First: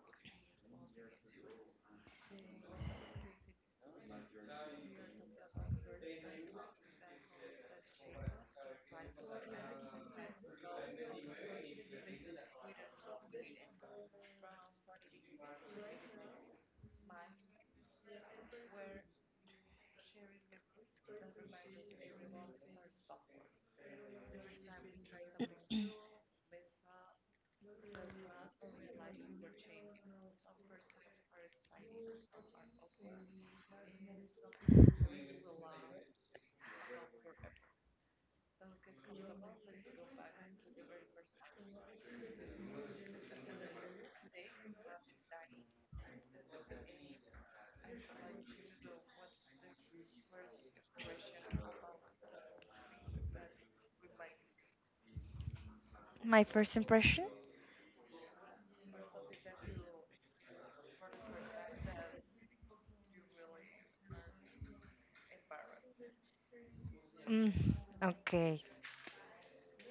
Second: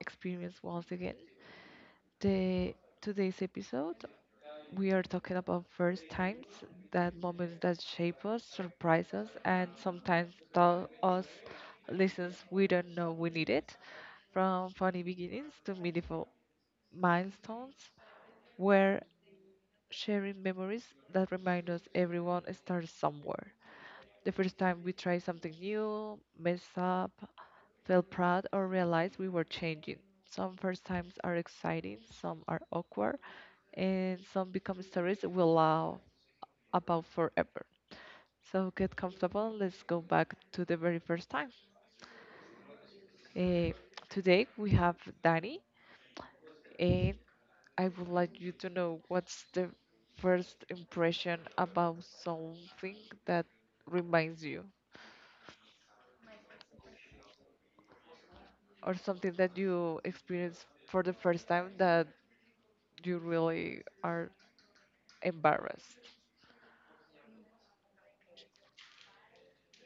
Experience once again. The Today's episode, we are talking about first times, that moments that shape us, surprise us, and sometimes tell us lessons we don't know we needed. From funny beginnings to meaningful milestones, where sharing memories that remind us everyone starts somewhere. The first time we try something new, mess up, felt proud, or realized we were changing. Some first times are exciting, some are awkward, and some become stories we'll laugh about forever. So get comfortable. Let's go back to the very first time. Eh, Today we have Danny, and I would like you to know what's the first impression about something that reminds you, My first impression? or something that you experience for the first time that you really are embarrassed. Mm, okay.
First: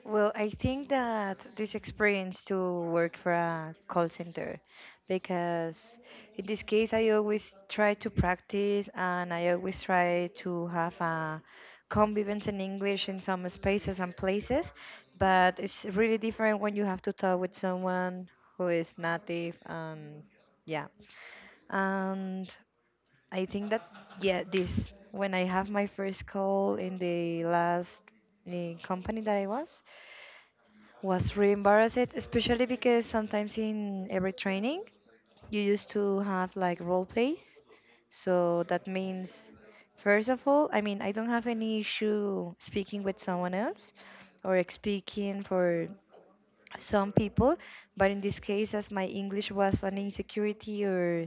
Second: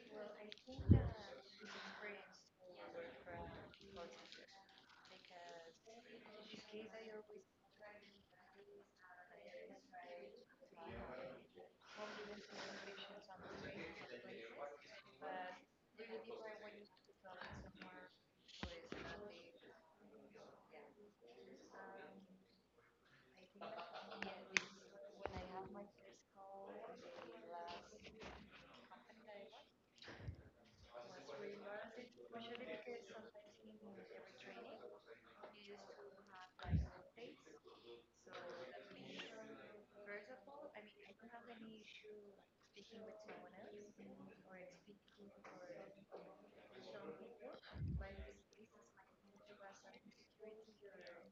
Well, I think that this experience to work for a call center, because in this case, I always try to practice and I always try to have a convivence in English in some spaces and places, but it's really different when you have to talk with someone who is native and yeah. And I think that yeah, this when I have my first call in the last company that I was really embarrassed, especially because sometimes in every training you used to have like role plays. So that means, first of all, I mean, I don't have any issue speaking with someone else or speaking for some people, but in this case, as my English was an insecurity or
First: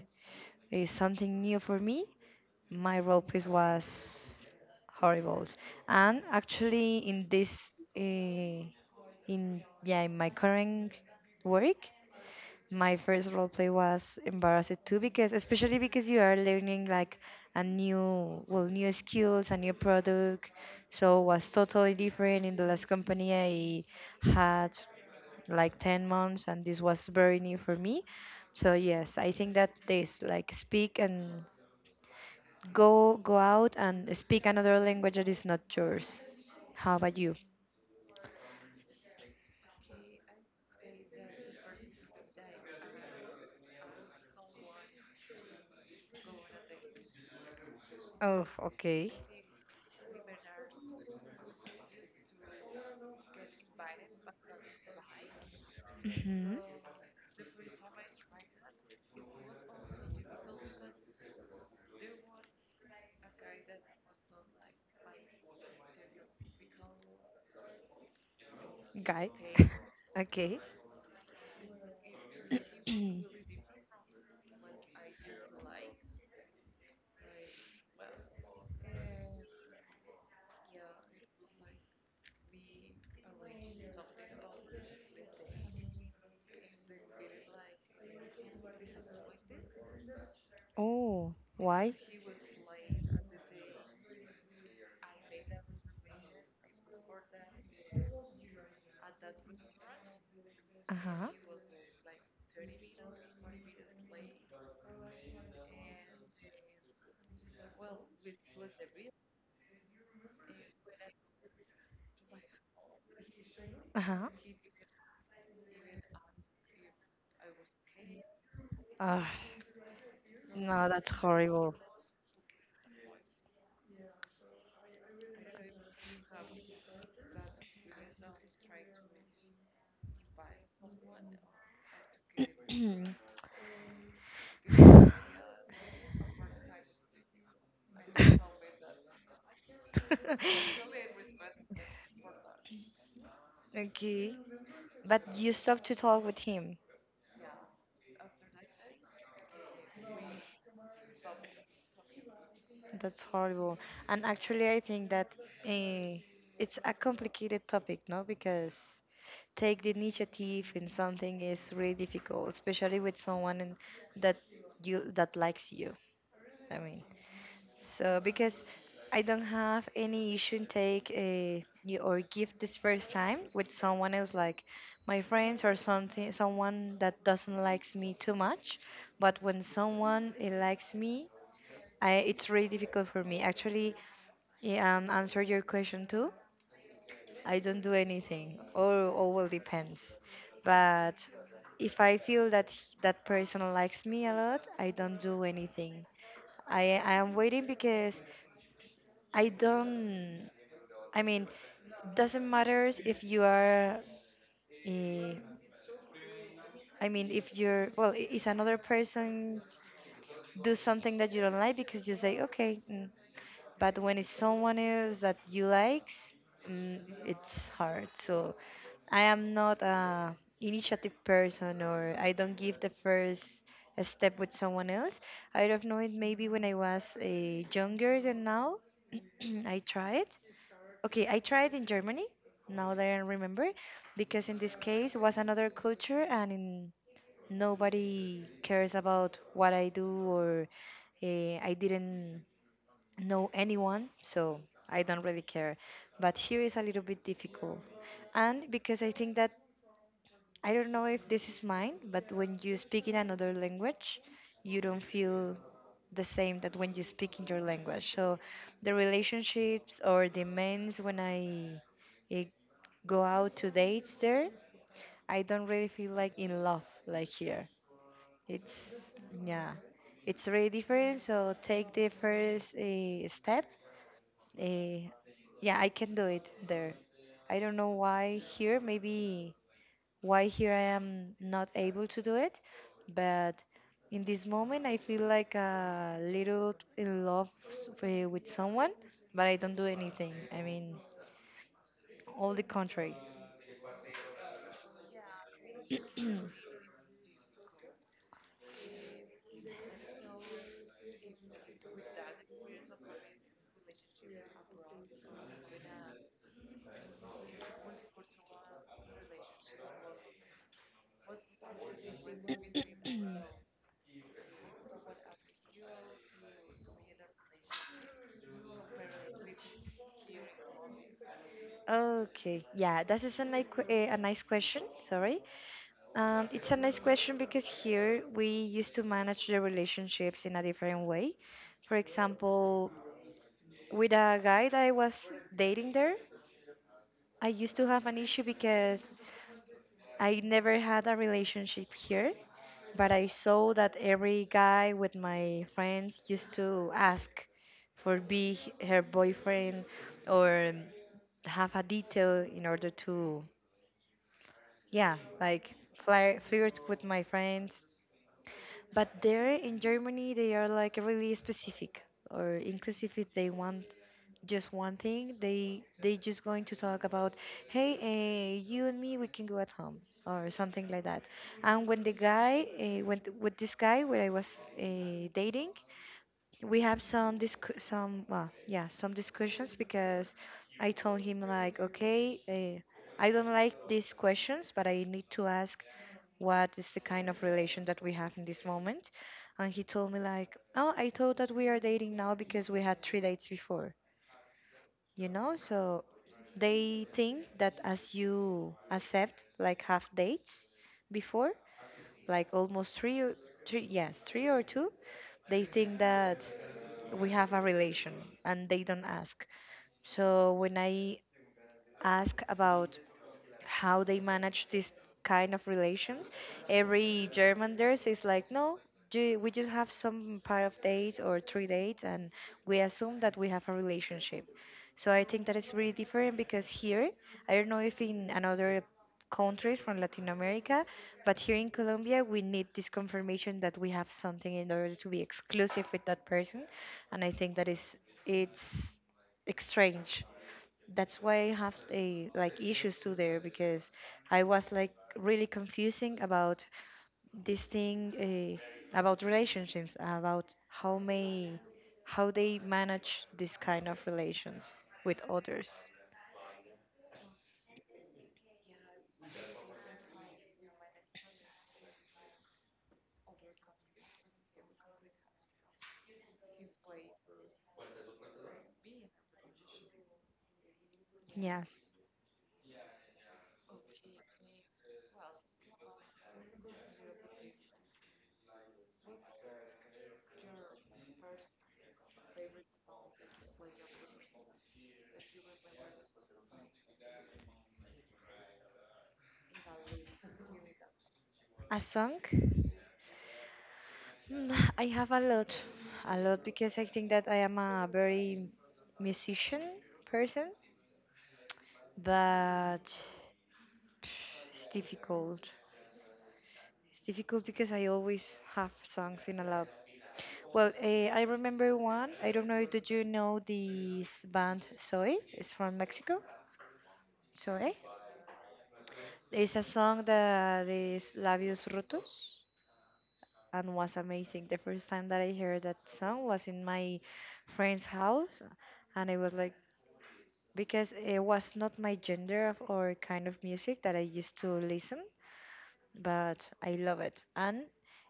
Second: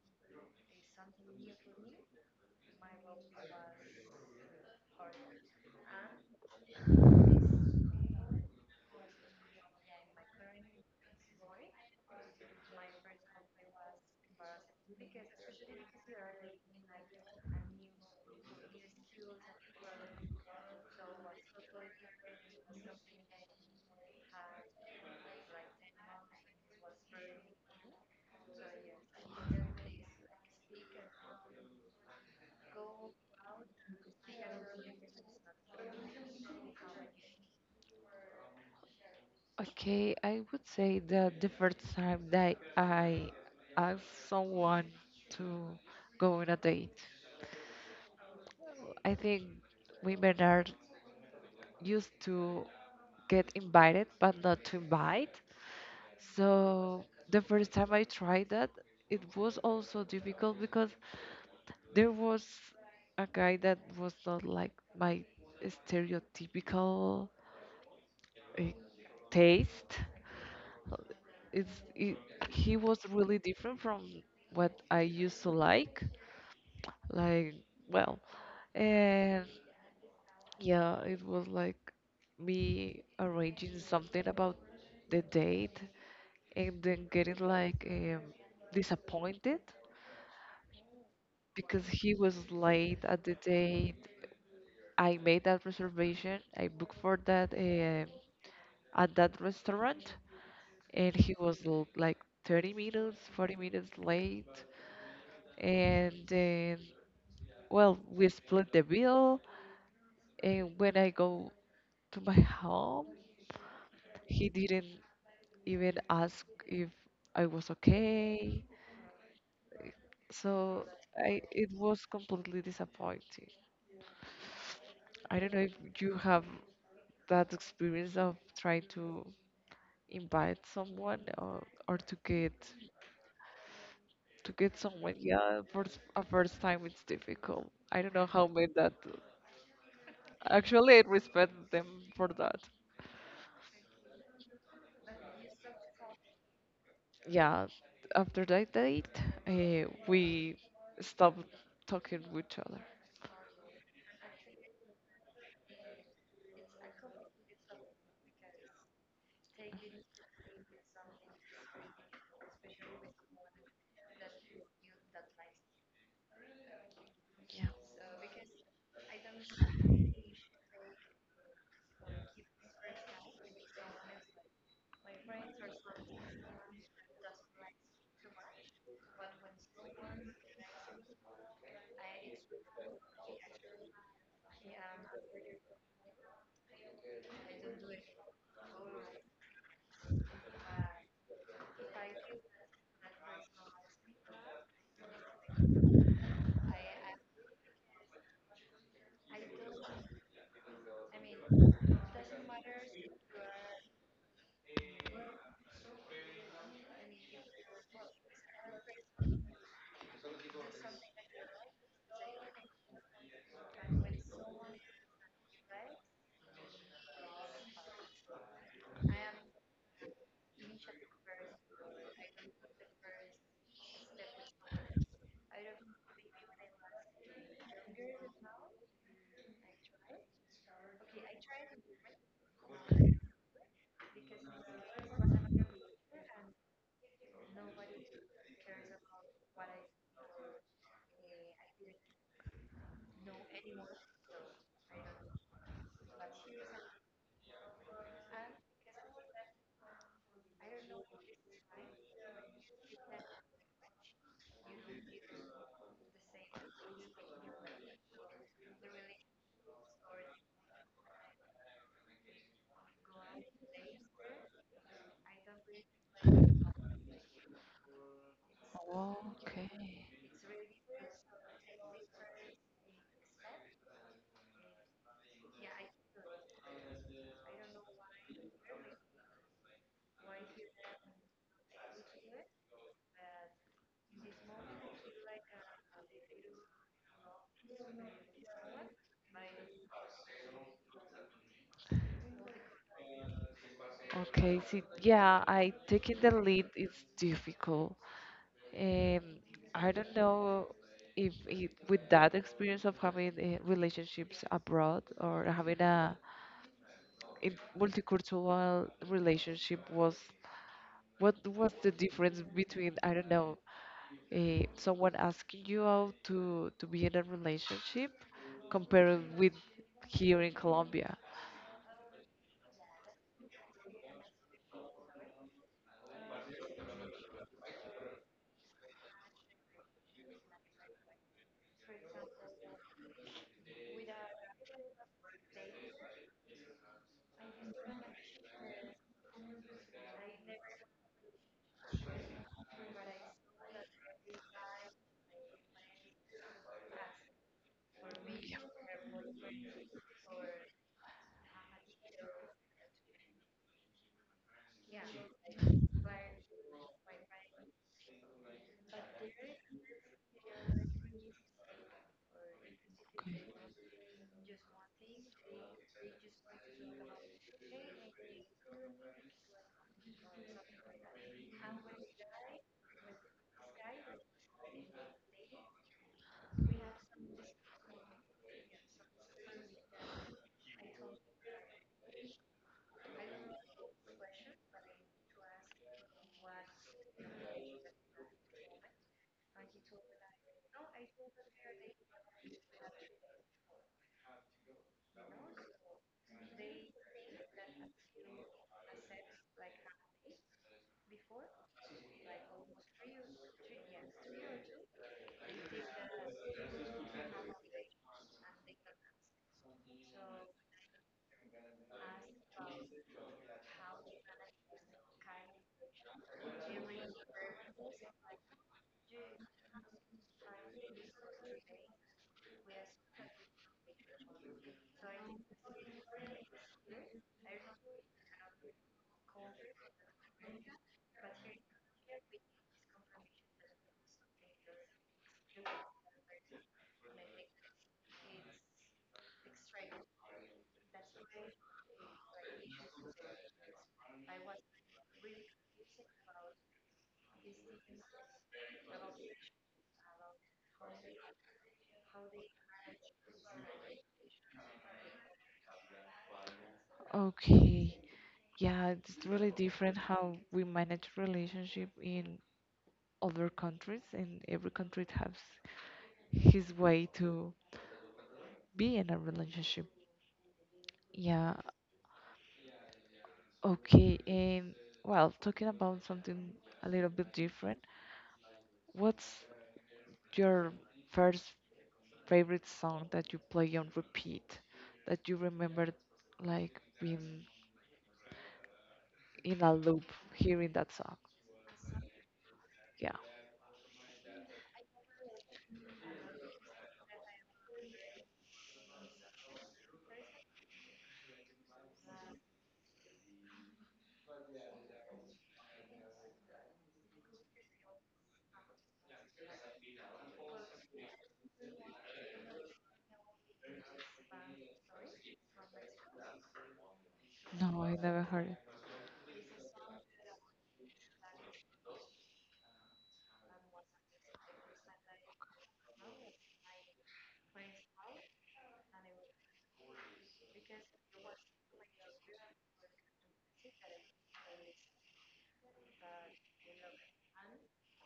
it's something new for me. My role piece was horrible, and actually, in this, in yeah, in my current work, my first role play was embarrassed too, because especially because you are learning like well, new skills, a new product, so was totally different. In the last company, I had like 10 months and this was very new for me, so yes, I think that this like speak and go out and speak another language that is not yours. How about you? Okay, I would say that the first time that I asked someone to go on a date, Oh, okay. I think women are used to get invited but not to invite. Hmm, So the first time I tried that, it was also difficult because there was a guy that was not like my stereotypical uh, guy. taste. Okay. It's it, he was really different from what I used to like. Like, well, and yeah, it was like me arranging something about the date and then getting like, disappointed Oh, because why? he was late at the date. I made that reservation. I booked for that at that restaurant, Uh and huh. he was like 30 minutes, 40 minutes late. And then, well, we split the bill. And when I go to my home, Uh huh. he didn't even ask if I was okay. Ah, no, So that's horrible. it was completely disappointing. I don't know if you have that experience of trying to invite someone, or to get to get someone, yeah, for a first time. It's difficult. I don't know how made that. Actually, I respect them for that. Okay. But you stopped to talk with him. Yeah, after that date, we stopped talking with each other. That's horrible. And actually, I think that eh, it's a complicated topic, no? Because take the initiative in something is really difficult, especially with someone in, that you that likes you. I mean, so because I don't have any issue in take or give this first time with someone else, like my friends or something, someone that doesn't likes me too much. But when someone likes me, it's really difficult for me. Actually, yeah, answer your question too. I don't do anything, or all will depends. But if I feel that that person likes me a lot, I don't do anything. I am waiting because I don't. I mean, doesn't matters if you are. eh, I mean, if you're well, I- is another person do something that you don't like because you say okay. But when it's someone else that you likes, mm, it's hard. So I am not a initiative person, or I don't give the first step with someone else. I don't know it. Maybe when I was a younger than now, I tried. Okay, I tried in Germany. Now that I remember, because in this case was another culture, and in nobody cares about what I do or I didn't know anyone, so I don't really care. But here is a little bit difficult. And because I think that, I don't know if this is mine, but when you speak in another language, you don't feel the same that when you speak in your language. So the relationships or the men's when I, eh, go out to dates there, I don't really feel like in love like here. It's, yeah, Okay. it's really different. So take the first step. Eh, yeah, I can do it there. I don't know why here, maybe why here I am not able to do it, but in this moment I feel like a little in love with someone, but I don't do anything. I mean, all the contrary. Okay, see, yeah, I taking the lead is difficult. Um, I don't know if with that experience of having relationships abroad, or having a multicultural relationship, was what was the difference between, I don't know, someone asking you out to be in a relationship, compared with here in Colombia. Okay, yeah, that is a nice question. Sorry. It's a nice question because here we used to manage the relationships in a different way. For example, with a guy that I was dating there. I used to have an issue because I never had a relationship here, but I saw that every guy with my friends used to ask for be her boyfriend or have a detail in order to, yeah, like flirt, flirt with my friends. But there in Germany, they are like really specific or inclusive if they want just one thing. They just going to talk about, hey, you and me, we can go at home or something like that. And when the guy, when with this guy where I was dating, we have some discu- some well yeah some discussions because I told him like, okay, I don't like these questions but I need to ask what is the kind of relation that we have in this moment. And he told me like, oh, I thought that we are dating now because we had three dates before, so they think that as you accept like half dates before, like almost three, or three, yes, three or two, they think that we have a relation and they don't ask. So when I ask about how they manage this kind of relations. Every German there is like, no, we just have some pair of dates or three dates, and we assume that we have a relationship. So I think that is really different because here, I don't know if in another countries from Latin America, but here in Colombia, we need this confirmation that we have something in order to be exclusive with that person, and I think that is it's strange. That's why I have a like issues too there because I was like really confusing about this thing about relationships, about how they manage this kind of relations with others. Okay. Yeah, it's really different how we manage relationship in other countries, and every country has his way to be in a relationship. Yeah, Yes, okay. And well, talking about something a little bit different, what's your first favorite song that you play on repeat, that you remember like being in a loop hearing that song? a song. Yeah, Hmm, I have a lot because I think that I am a very musician person, but it's difficult. It's difficult because I always have songs in a lot. Well, I remember one. I don't know. Did you know this band Zoe? It's from Mexico. Zoe. no, I never heard it. It's a song that is Labios Rotos and was amazing. The first time that I heard that song was in my friend's house, and it was like because it was not my gender or kind of music that I used to listen. But I love it. And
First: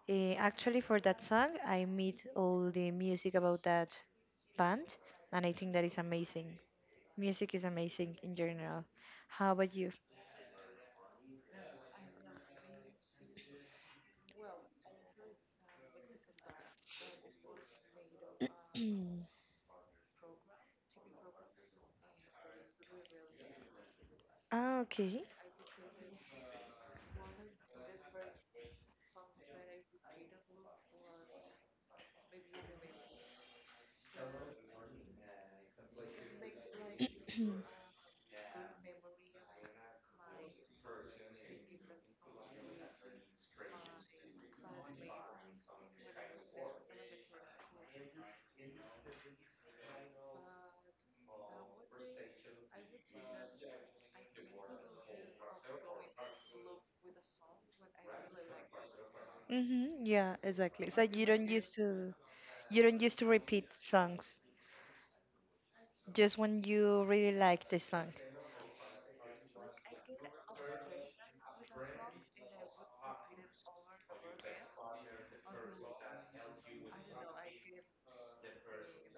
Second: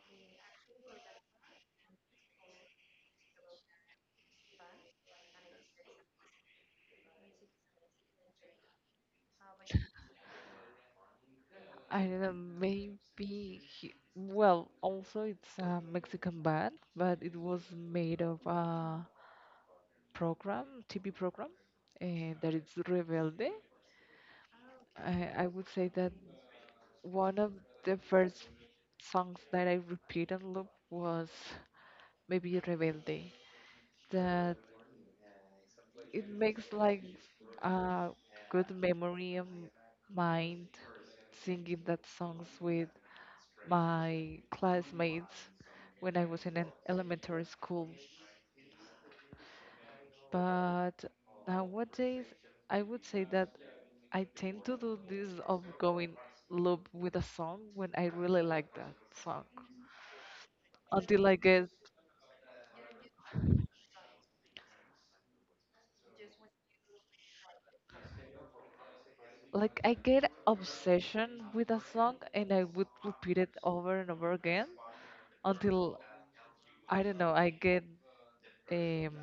actually, for that song, I meet all the music about that band, and I think that is amazing. Music is amazing in general. How about you? I don't know, maybe well, also it's a Mexican band, but it was made of TV program, uh, that is Rebelde. Ah, okay. I would say that one of the first songs that I repeat and loop was maybe Rebelde. That it makes like a good memory of mind singing that songs with my classmates when I was in an elementary school. But nowadays, I would say that I tend to do this of going loop with a song when I really like that song, Mm-hmm. Yeah, exactly. So until you I don't get, used to, you don't used to repeat songs, just when you really like the song, like, I get obsession with a song, and I would repeat it over and over again until, I don't know, I get um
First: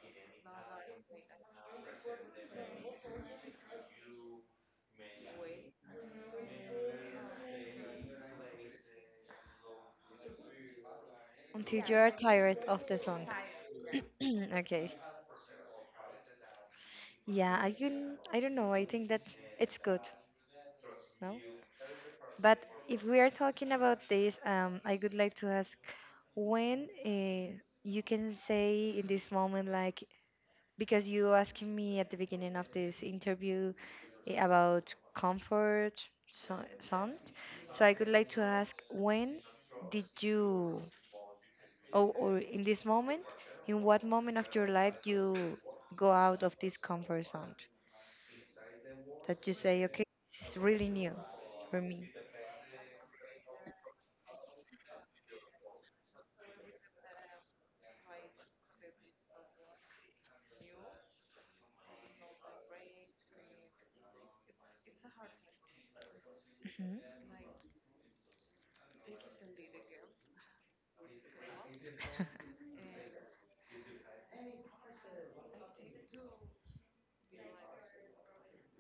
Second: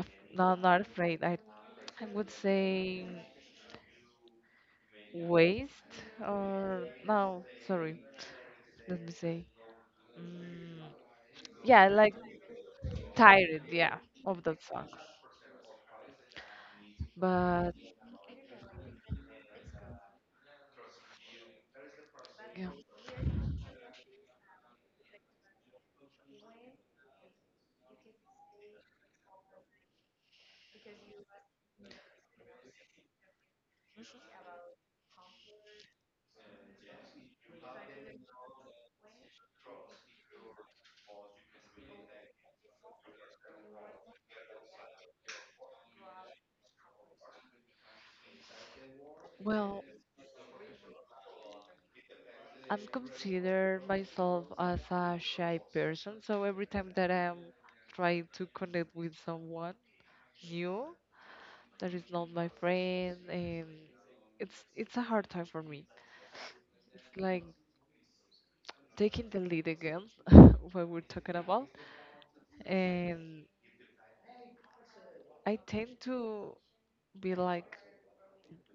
no, not afraid, I would say waste, or, no, sorry, let me say, mm, until you yeah, are like tired of the song. tired, yeah, of that Okay. song. Yeah, I But can, I don't know. I think that it's good, no? But yeah, if we are talking about this, I would like to ask when you can say in this moment, like, because you asking me at the beginning of this interview about comfort, so, sound, so I would like to ask when did you, or in this moment, in what moment of your life you go out of this comfort zone? That you say, well, okay, it's really new for me. I'm consider myself as a shy person, so every time that I'm trying to connect with someone new that is not my friend, and it's a hard time for me. Mhm. It's like taking the lead again, what we're talking about, and I tend to be like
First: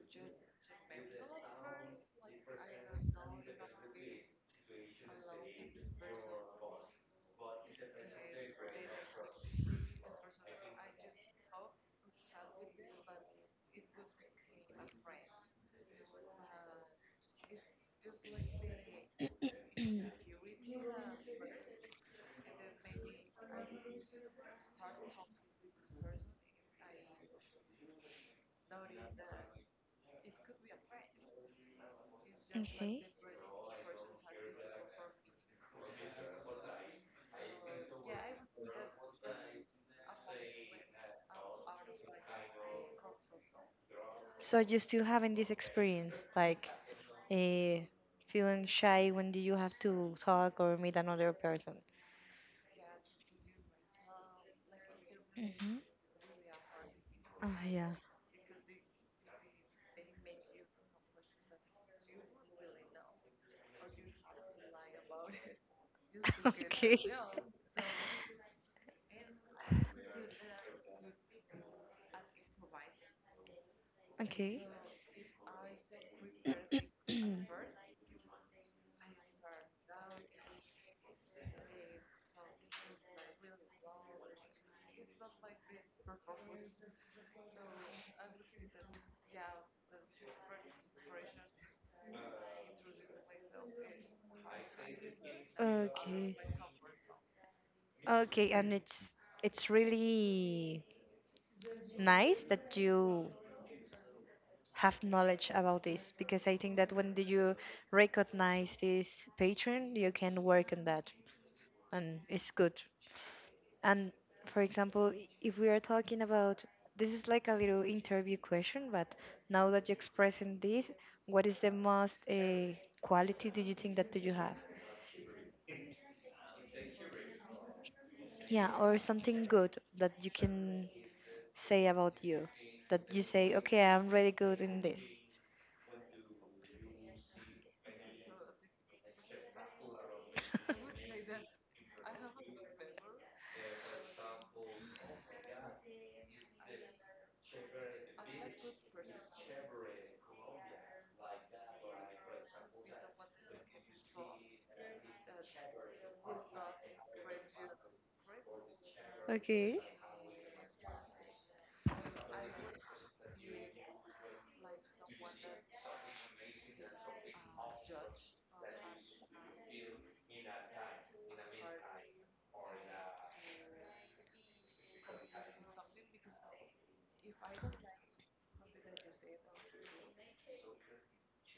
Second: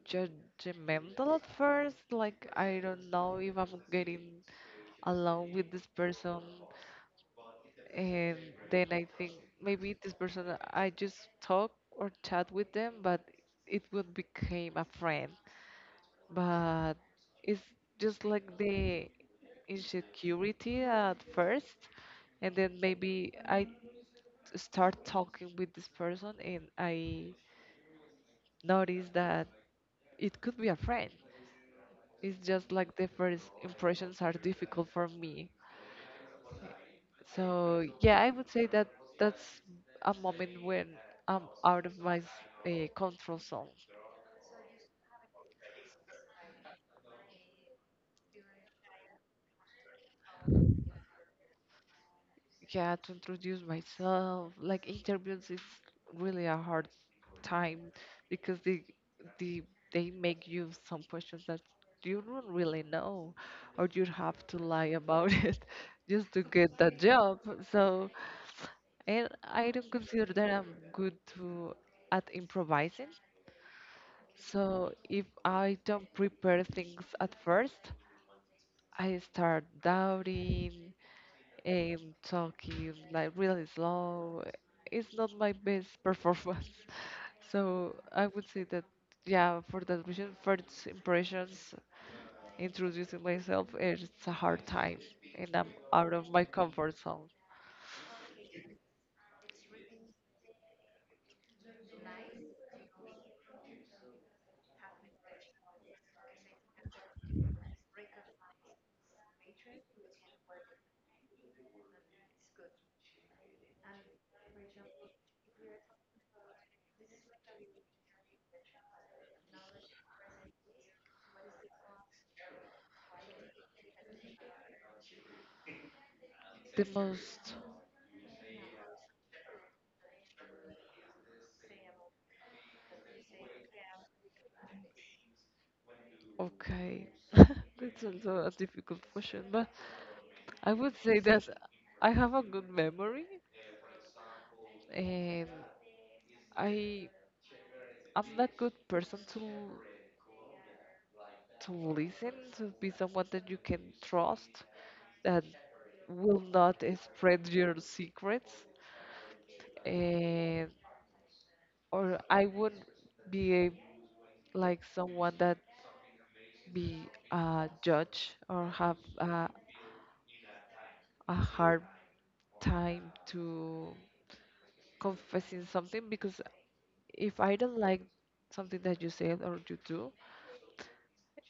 judgmental at first. Like, I don't know if I'm getting along with this person, and then I think maybe this person I just talk or chat with them, but it would became a friend. But it's just like the insecurity at first, and then maybe I start talking with this person and I notice that it could be a friend. It's just like Okay. the first impressions are difficult for me. So yeah, I would say that that's a moment when I'm out of my control zone. So you still having this experience, like uh, feeling shy when do you have to talk or meet another person? Yeah, to introduce myself, like interviews, it's Hmm. really a hard Oh yeah. time, because they they make you some questions that you don't really know, or you have to lie about it just to get Okay. that job. So, and I don't consider that I'm good to at improvising. Okay. So if I don't prepare things at first, I start doubting and talking like really slow. It's not my best performance. So I would say that, yeah, for that reason, first impressions, introducing myself, it's a hard time, and I'm out of Okay. my comfort zone. Okay, and it's really nice that you have knowledge about this because I think that when do you recognize this pattern, you can work on that, and it's good. And for example, if we are talking about this is like a little interview question, but now that you're expressing this, what is the most quality do you think that do you have? The most? Yeah, or something good that you can say about you that you say, okay, I'm really good in this? Okay. That's also a difficult question, but I would say that I have a good memory. Um, I I'm not good person to listen, to be someone that you can trust, that will not spread your secrets, Okay, and or I would be like someone that be a judge, or have a hard time to confessing something, because if I don't like something that you said or you do,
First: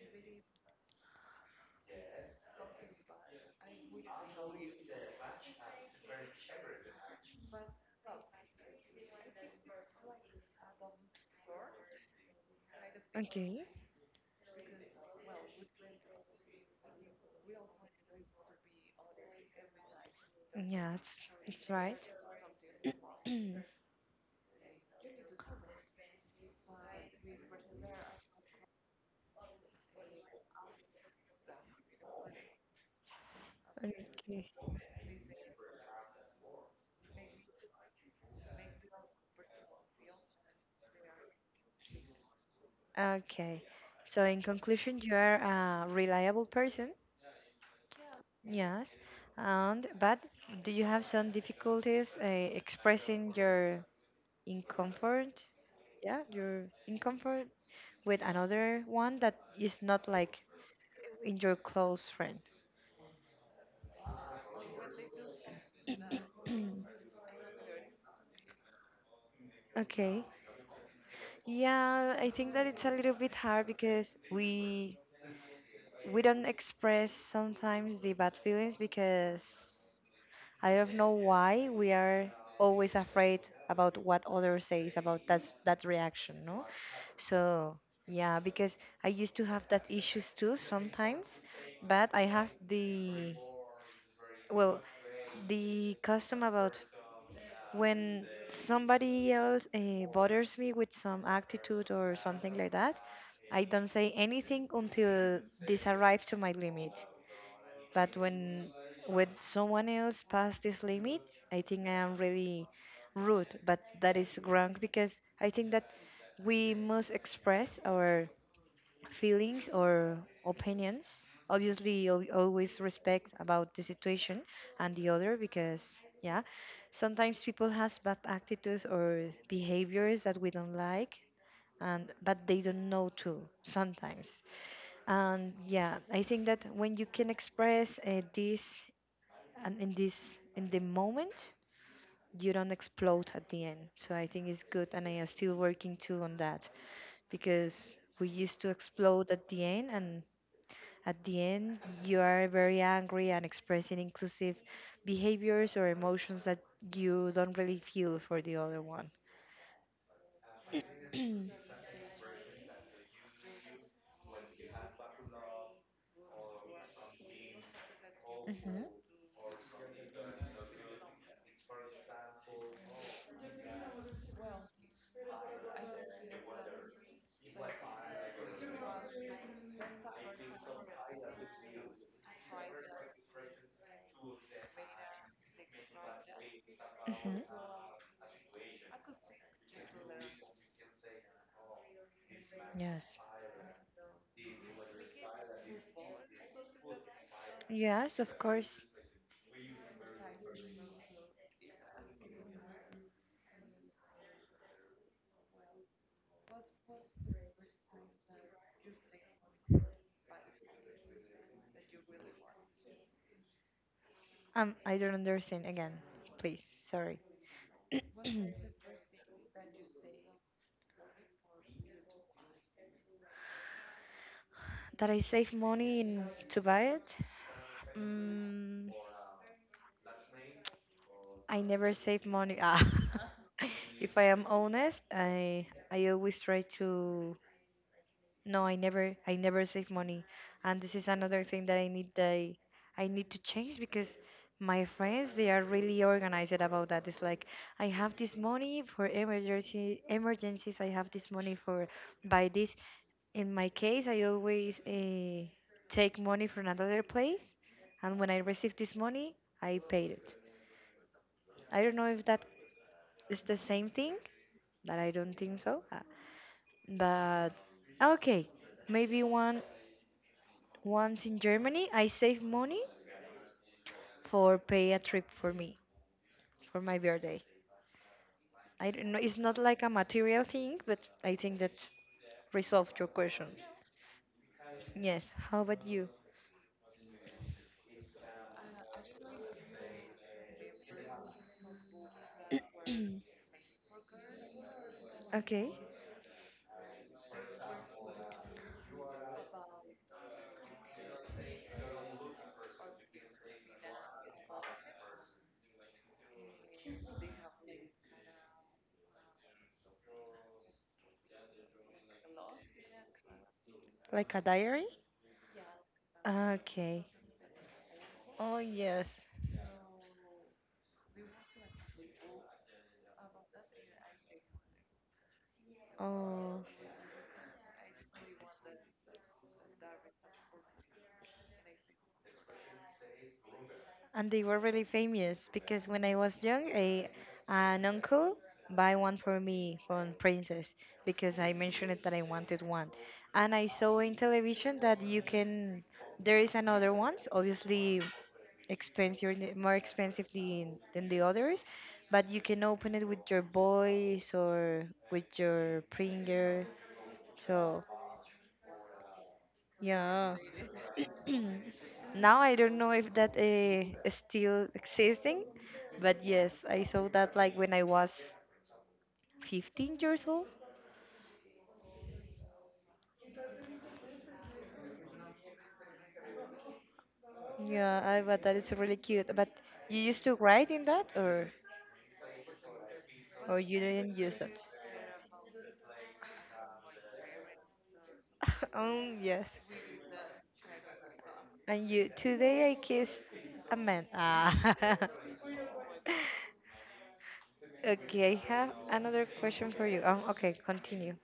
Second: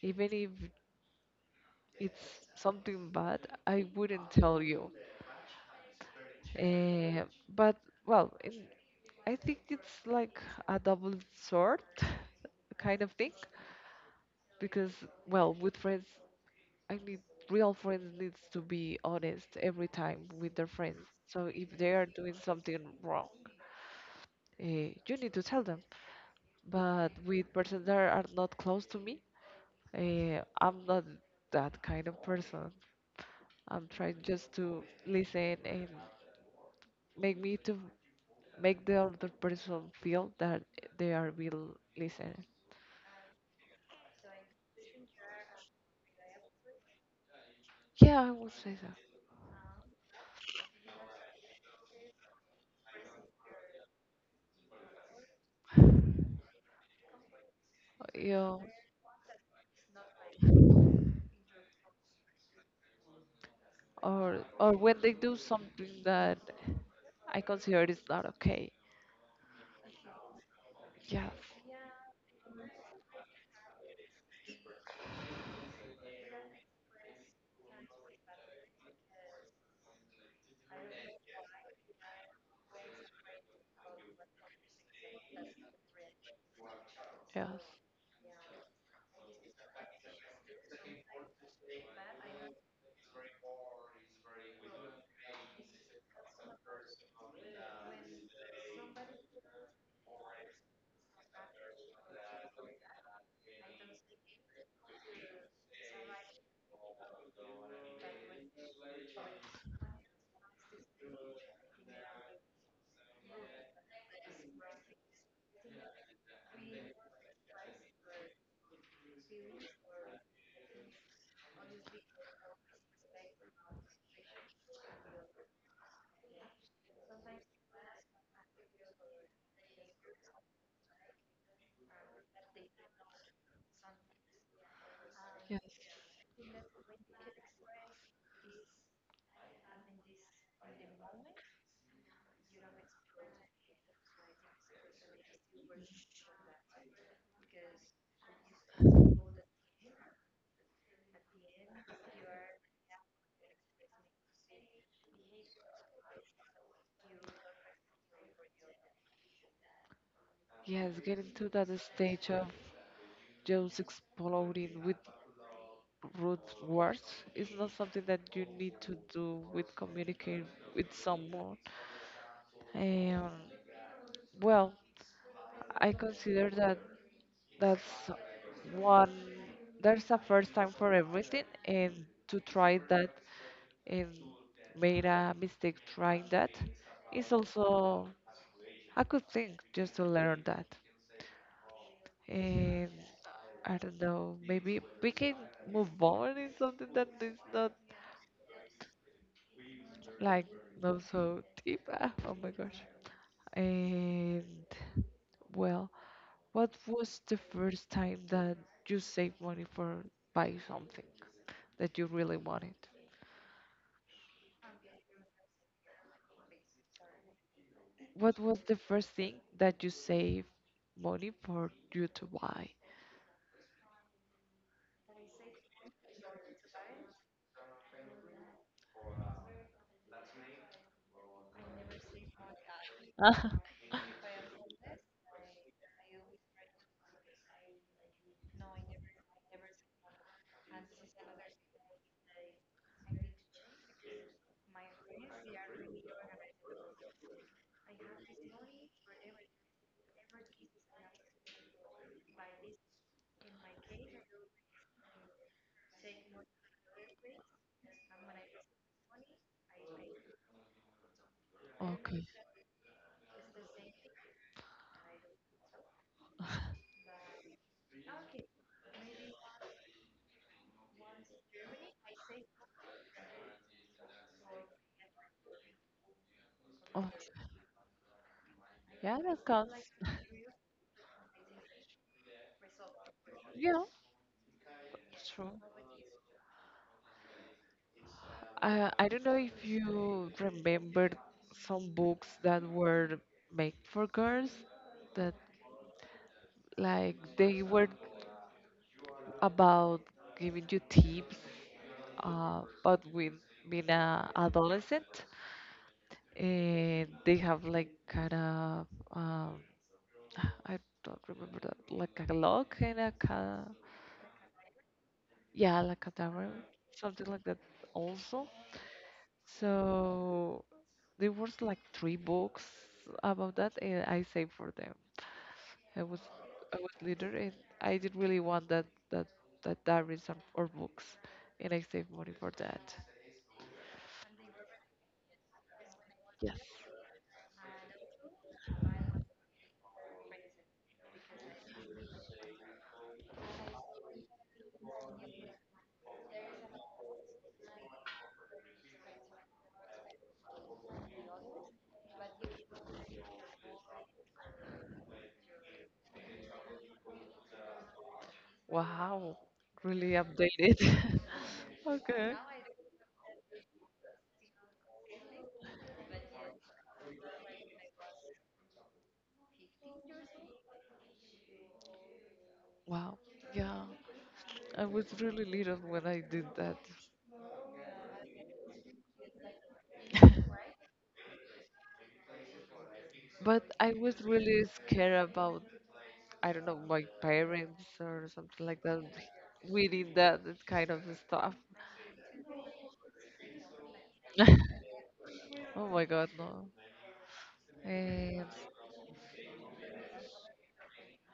even if it's something bad, I wouldn't tell you. Eh, but well, I think it's like a double sword kind of thing, okay. because, well, with friends, I mean, real friends needs to be honest every time with their Yeah, friends. it's, So it's if they right. are doing something wrong, you need to tell them. But with persons that are not close to me, I'm not that kind of person. I'm trying just Okay. to listen and make me to make the other person feel that they are being listened. Okay. So in conclusion, you are a reliable person, Yeah, I would say yes. And but do you have some difficulties expressing your discomfort? Yeah, your discomfort that. with Yeah, another one that is not like with your close friends? or when they do something that I consider is not okay. Okay. Yes, Yeah, I think that it's a little bit hard because we don't express sometimes the bad feelings because I don't know why we are always afraid about what others says about that reaction, no? yes. So yeah, because I used to have that issues too sometimes, but I have well the custom about when somebody else bothers me with some attitude or something like that, I don't say anything until this arrives to my limit. But when someone else past this limit, I think I am really rude. But that is wrong because I think that we must express our feelings or opinions. Obviously, always respect about the situation and the other because, yeah, sometimes people has bad attitudes or behaviors that we don't like, and but they don't know too sometimes. And Yes, yeah, I think that when you can express this and in the moment, you don't explode at the end. So I think it's good, and I am still working too on that because we used to explode at the end, and at the end, you are very angry and expressing inclusive behaviors or emotions that you don't really feel for the other one. yes, getting to that stage of just exploding with rude words is not something that you need to do with communicating with someone. And well, I consider that that's one, there's a first time for everything, and to try that, and made a mistake trying that, is Hmm. also a good thing just to learn that. And Yes. I don't know, maybe we can move on in something that is not Yes, of course. like not so deep. Ah, oh my gosh. And well. What was the first time that you saved money for buy something that you really wanted? I don't understand again. Please, sorry. What was the first thing that you saved money for you to buy? That I save money in to buy it? Mm, I never save money. Ah. If I am honest, I always try to no, I never save money. And this is another thing that I need to change because my friends they are really organized about that. It's like I have this money for emergency emergencies, I have this money for buy this. In my case, I always take money from another place and when I receive this money, I paid it. I don't know Okay. if that it's the same thing, but I don't think so. But okay, maybe one once in Germany, I save money for pay a trip for me for my Oh, birthday. I yeah, don't know. that It's not counts. like a material thing, but I think that resolved your questions. Yeah, Yes. true. How about you? I don't know if you remember some books that were made for girls, that, Okay. like, they were about giving you tips, but with being a adolescent, and they have like kind of, um, I don't remember, that, like, a lock and a ca Like a diary? yeah, like a camera, Okay. something like that also. Oh yes. So there was like three books about that, and I saved for them. I was Oh. I was leader, and I didn't really want that that diaries, or books, and I saved money for that. And they were really famous because when I was Yes. young, a an uncle buy one for me from Princess because I mentioned it that I wanted one, and I saw in television that you can there is another ones obviously expensive more expensive than the others, but you can open it with your voice or with your finger. So Wow, really yeah, updated. Okay. now I don't know if that is still existing, but yes, I saw that like when I was 15 years old. Wow. Yeah, I was really little when I did that. Yeah, I, but that is really cute. But you used to write in that, But or you I was didn't use really it? scared about, I don't know, my parents or something like that. Yes. We did that kind of stuff. And you today I kissed a man. Ah. Oh my God, no. Okay, And I have another question for you. Okay, continue.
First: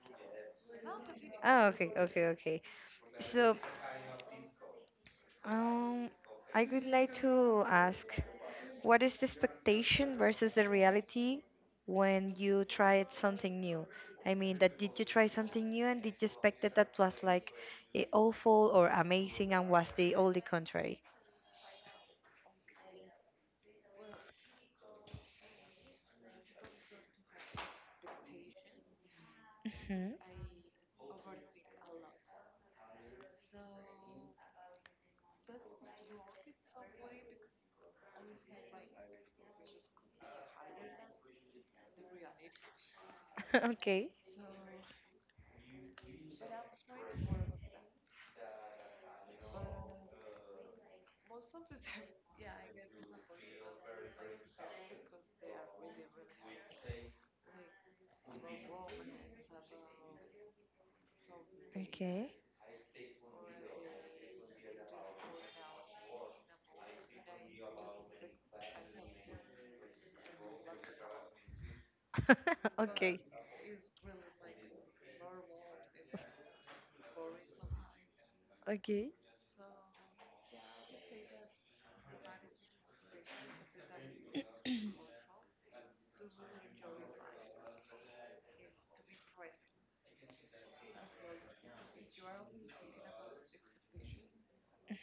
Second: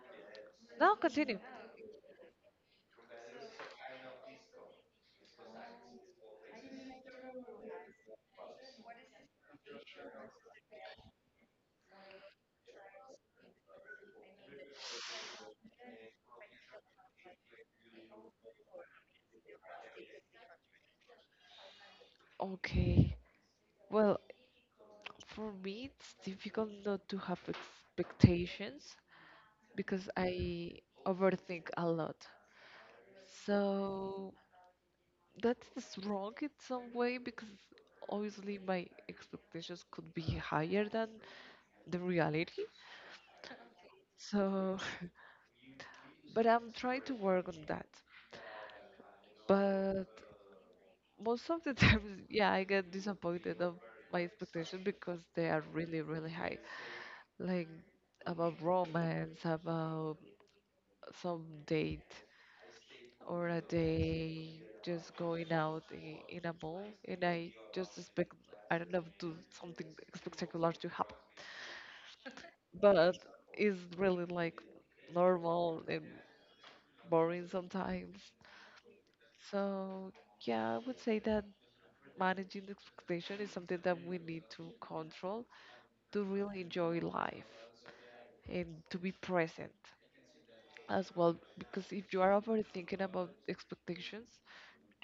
no, continue. Oh, okay. So Um, I would like to ask, what is the expectation versus the reality when you tried something new? I mean, that did you try something new and did you expect that that was like awful or amazing and was the only contrary? Okay. Well, for me, it's difficult not to have expectations, because Mhm. I overthink a lot. So that's just wrong in some way, because obviously my expectations could be higher than the reality. Okay. So, but I'm trying to work on that. But most of the times, yeah, I get disappointed of my expectations because they are really, really high. Like about romance, about some date, Okay. or a day just going out in a mall, and I just expect, I don't know, to something spectacular to happen. But Okay. it's really like normal and boring sometimes. Okay. So yeah, I would say that managing the expectation is something that we need to control to really enjoy life and to be present as well. Because if you are overthinking about expectations,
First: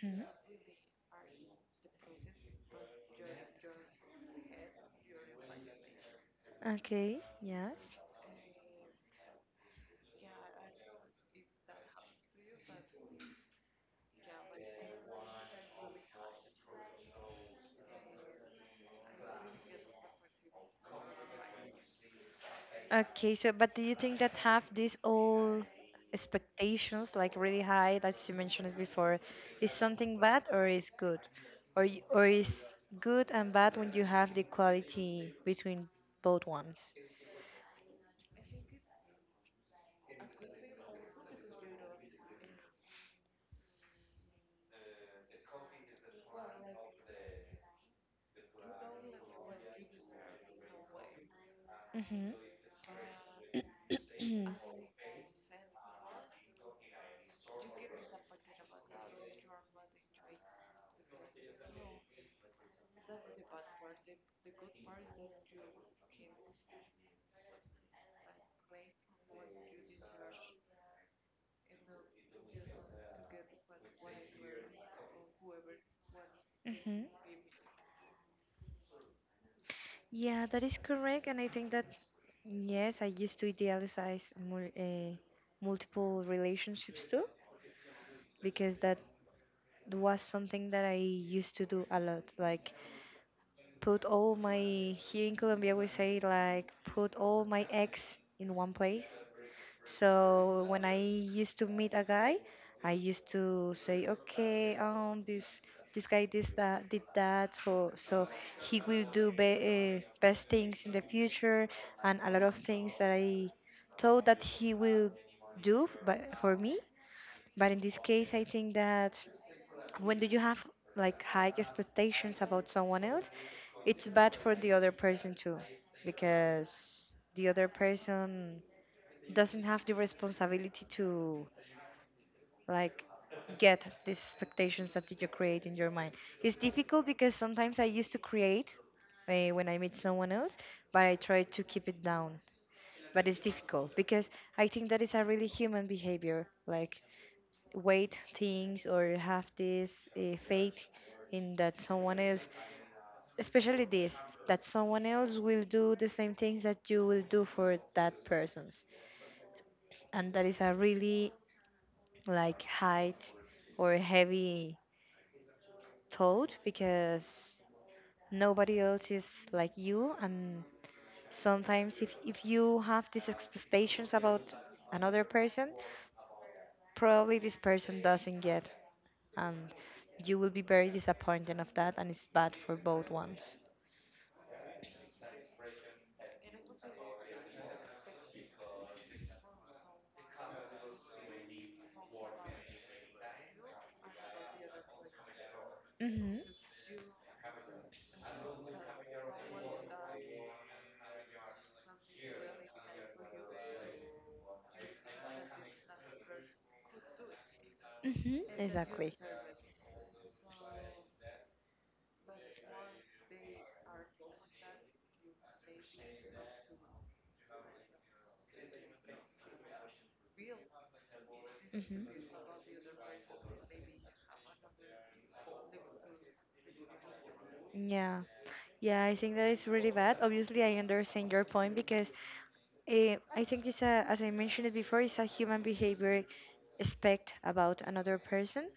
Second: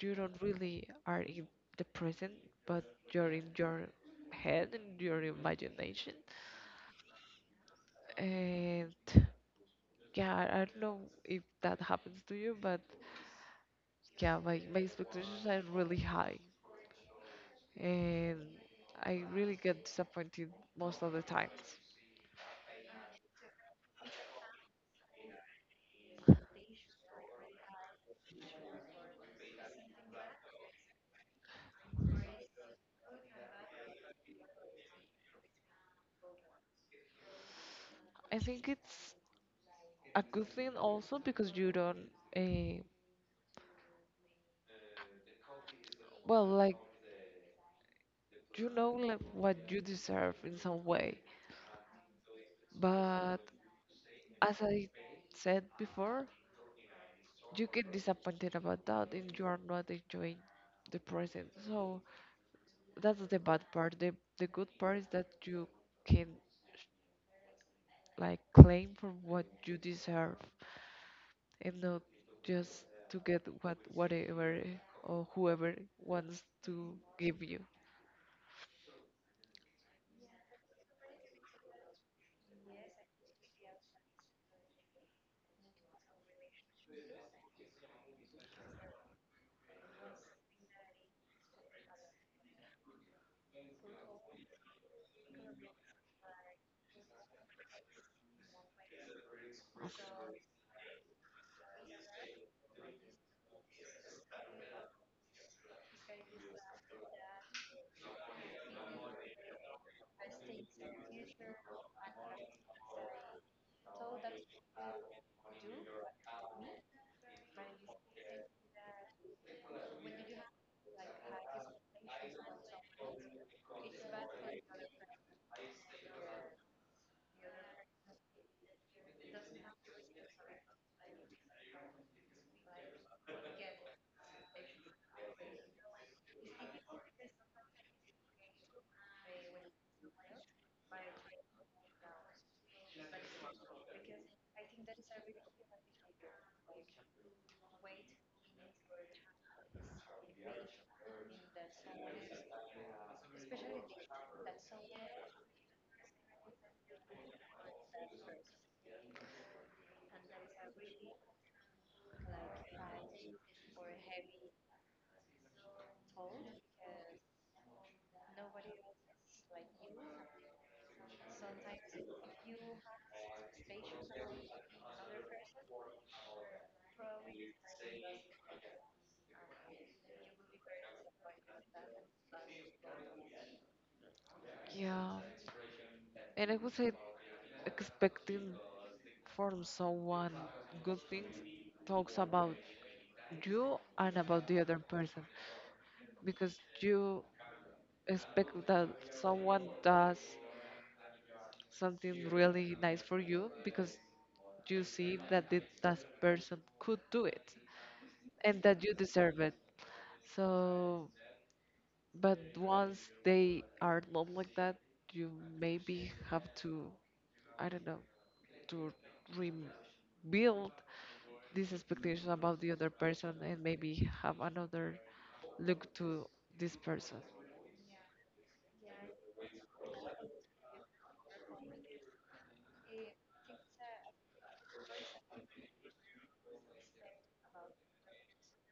you don't really are in the present, but you're in your head and your imagination. Okay. Yes. And yeah, I don't know if that happens to you, but yeah, my expectations are really high, and I really get disappointed most of the times. Okay, so but do you think that have these all expectations like really high, as you mentioned it before, is something bad or is good, or or is good and bad when you have the quality between both ones? I think it's a good thing also, because you don't, uh, well, like, you know like what you deserve in some way. Mm-hmm. But Mm-hmm. as I said before, you get disappointed about that, and you are not enjoying the present. So that's the bad part. The good part is that you can, like, claim for what you deserve, and not just to get whatever or whoever wants to give you. Yeah, that is correct, and I think that yes, I used to idealize multiple relationships too, because that was something that I used to do a lot, like put all my here in Colombia we say like put all my eggs in one place. So when I used to meet a guy, I used to say, okay, this this guy this that did that, for, so he will do be best things in the future, and a lot of things that I thought that he will do, but for me. But in this case, I think that when do you have like high expectations about someone else, it's bad for the other person too because the other person doesn't have the responsibility to like get these expectations that you create in your mind. It's difficult because sometimes I used to create when I meet someone else, but I try to keep it down. But it's difficult because I think that is a really human behavior, like weight things or have this faith in that someone else, especially this, that someone else will do the same things that you will do for that person's. And that is a really like height or heavy thought because nobody else is like you, and sometimes if you have these expectations about another person, probably this person doesn't get, and you will be very disappointed of that, and it's bad for both ones. Yeah, and I would say expecting from someone good things talks about you and about the other person, Hmm. because you expect that someone does something really nice for you, because you see that that person could do it, Hmm, and that you exactly. deserve it. So, but once they are not like that, you maybe have to, I don't know, to rebuild this Hmm. expectation about the other person, and maybe have another look to this person. Yeah, yeah, I think that is really bad. Obviously I understand your point because I think it's a, as I mentioned it before, it's a human behavior aspect about another person.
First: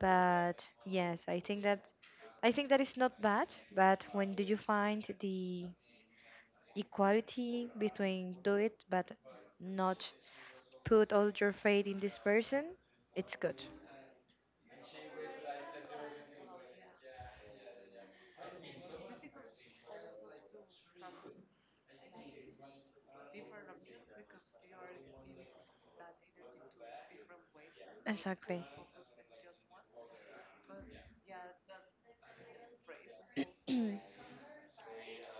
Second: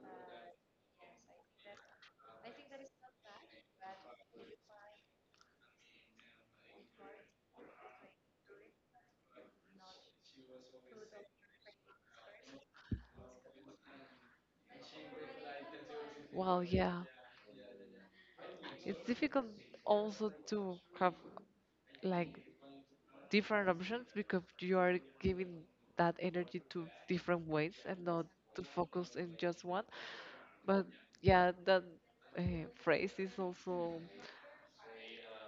But yes, I think that is not bad, but when do you find the equality between do it but not put all your faith in this person, it's good. Well, yeah, it's difficult also to have like different options, because you are giving that energy to different ways, and not to Exactly. focus in just one. But yeah, that uh, phrase is also,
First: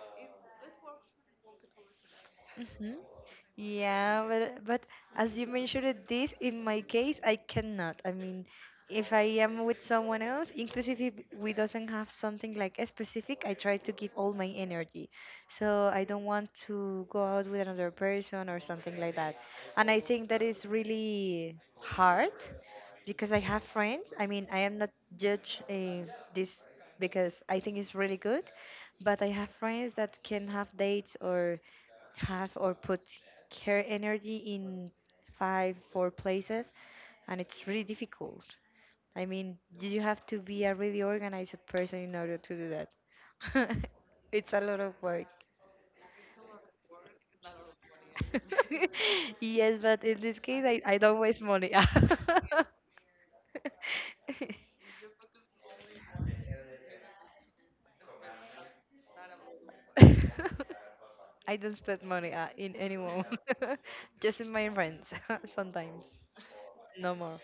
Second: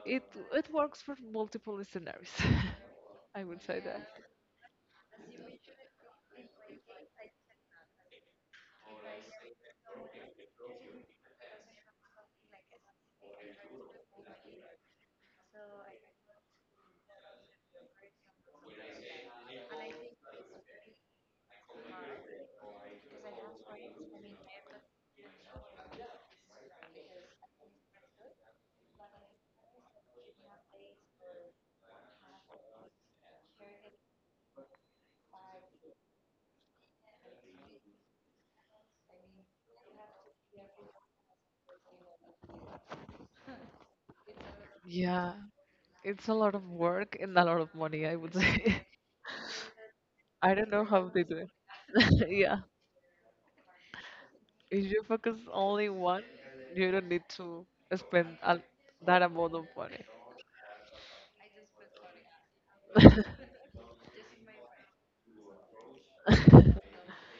it it works for multiple scenarios. Hmm. I would say that. Yeah, but as you mentioned it, this, in my case, I cannot. I mean, if I am with someone else, inclusive if we doesn't have something like a specific, I try to give all my energy. So I don't want to go out with another person or something like that. And I think that is really hard because I have friends. I mean, I am not judge this because I think it's really good, but I have friends that can have dates or have or put care energy in five, four places, and it's really difficult. I mean, you have to be a really organized person in order to do that. It's a lot of work. Yeah, it's a lot of work and a lot of money, I would say. Yes, but in this I case, don't know I how don't they do waste it. money. Yeah. If you focus only one, you don't need to spend all that amount of money. I don't spend money in anyone, just in my friends sometimes. No more.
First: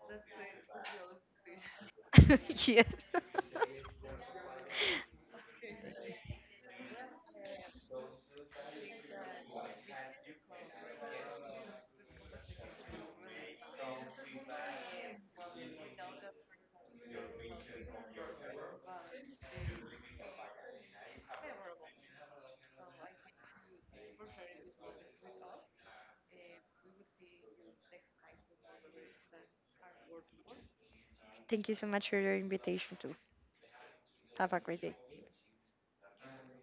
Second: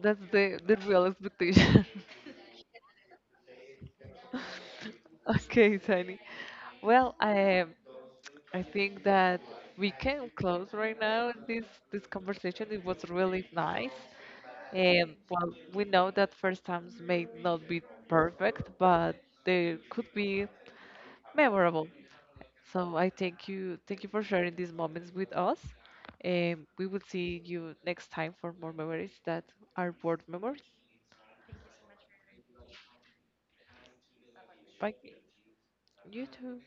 That's the real expectation. Yes. Okay, Tiny. Well, I think that we can close right now this conversation. It was really nice. And well, we know that first times may not be perfect, but they could be memorable. So I thank you for sharing these moments with us. And we will see you next time for more memories that are worth memories. Thank you so much for your invitation too. Have a great Bye. day. You too.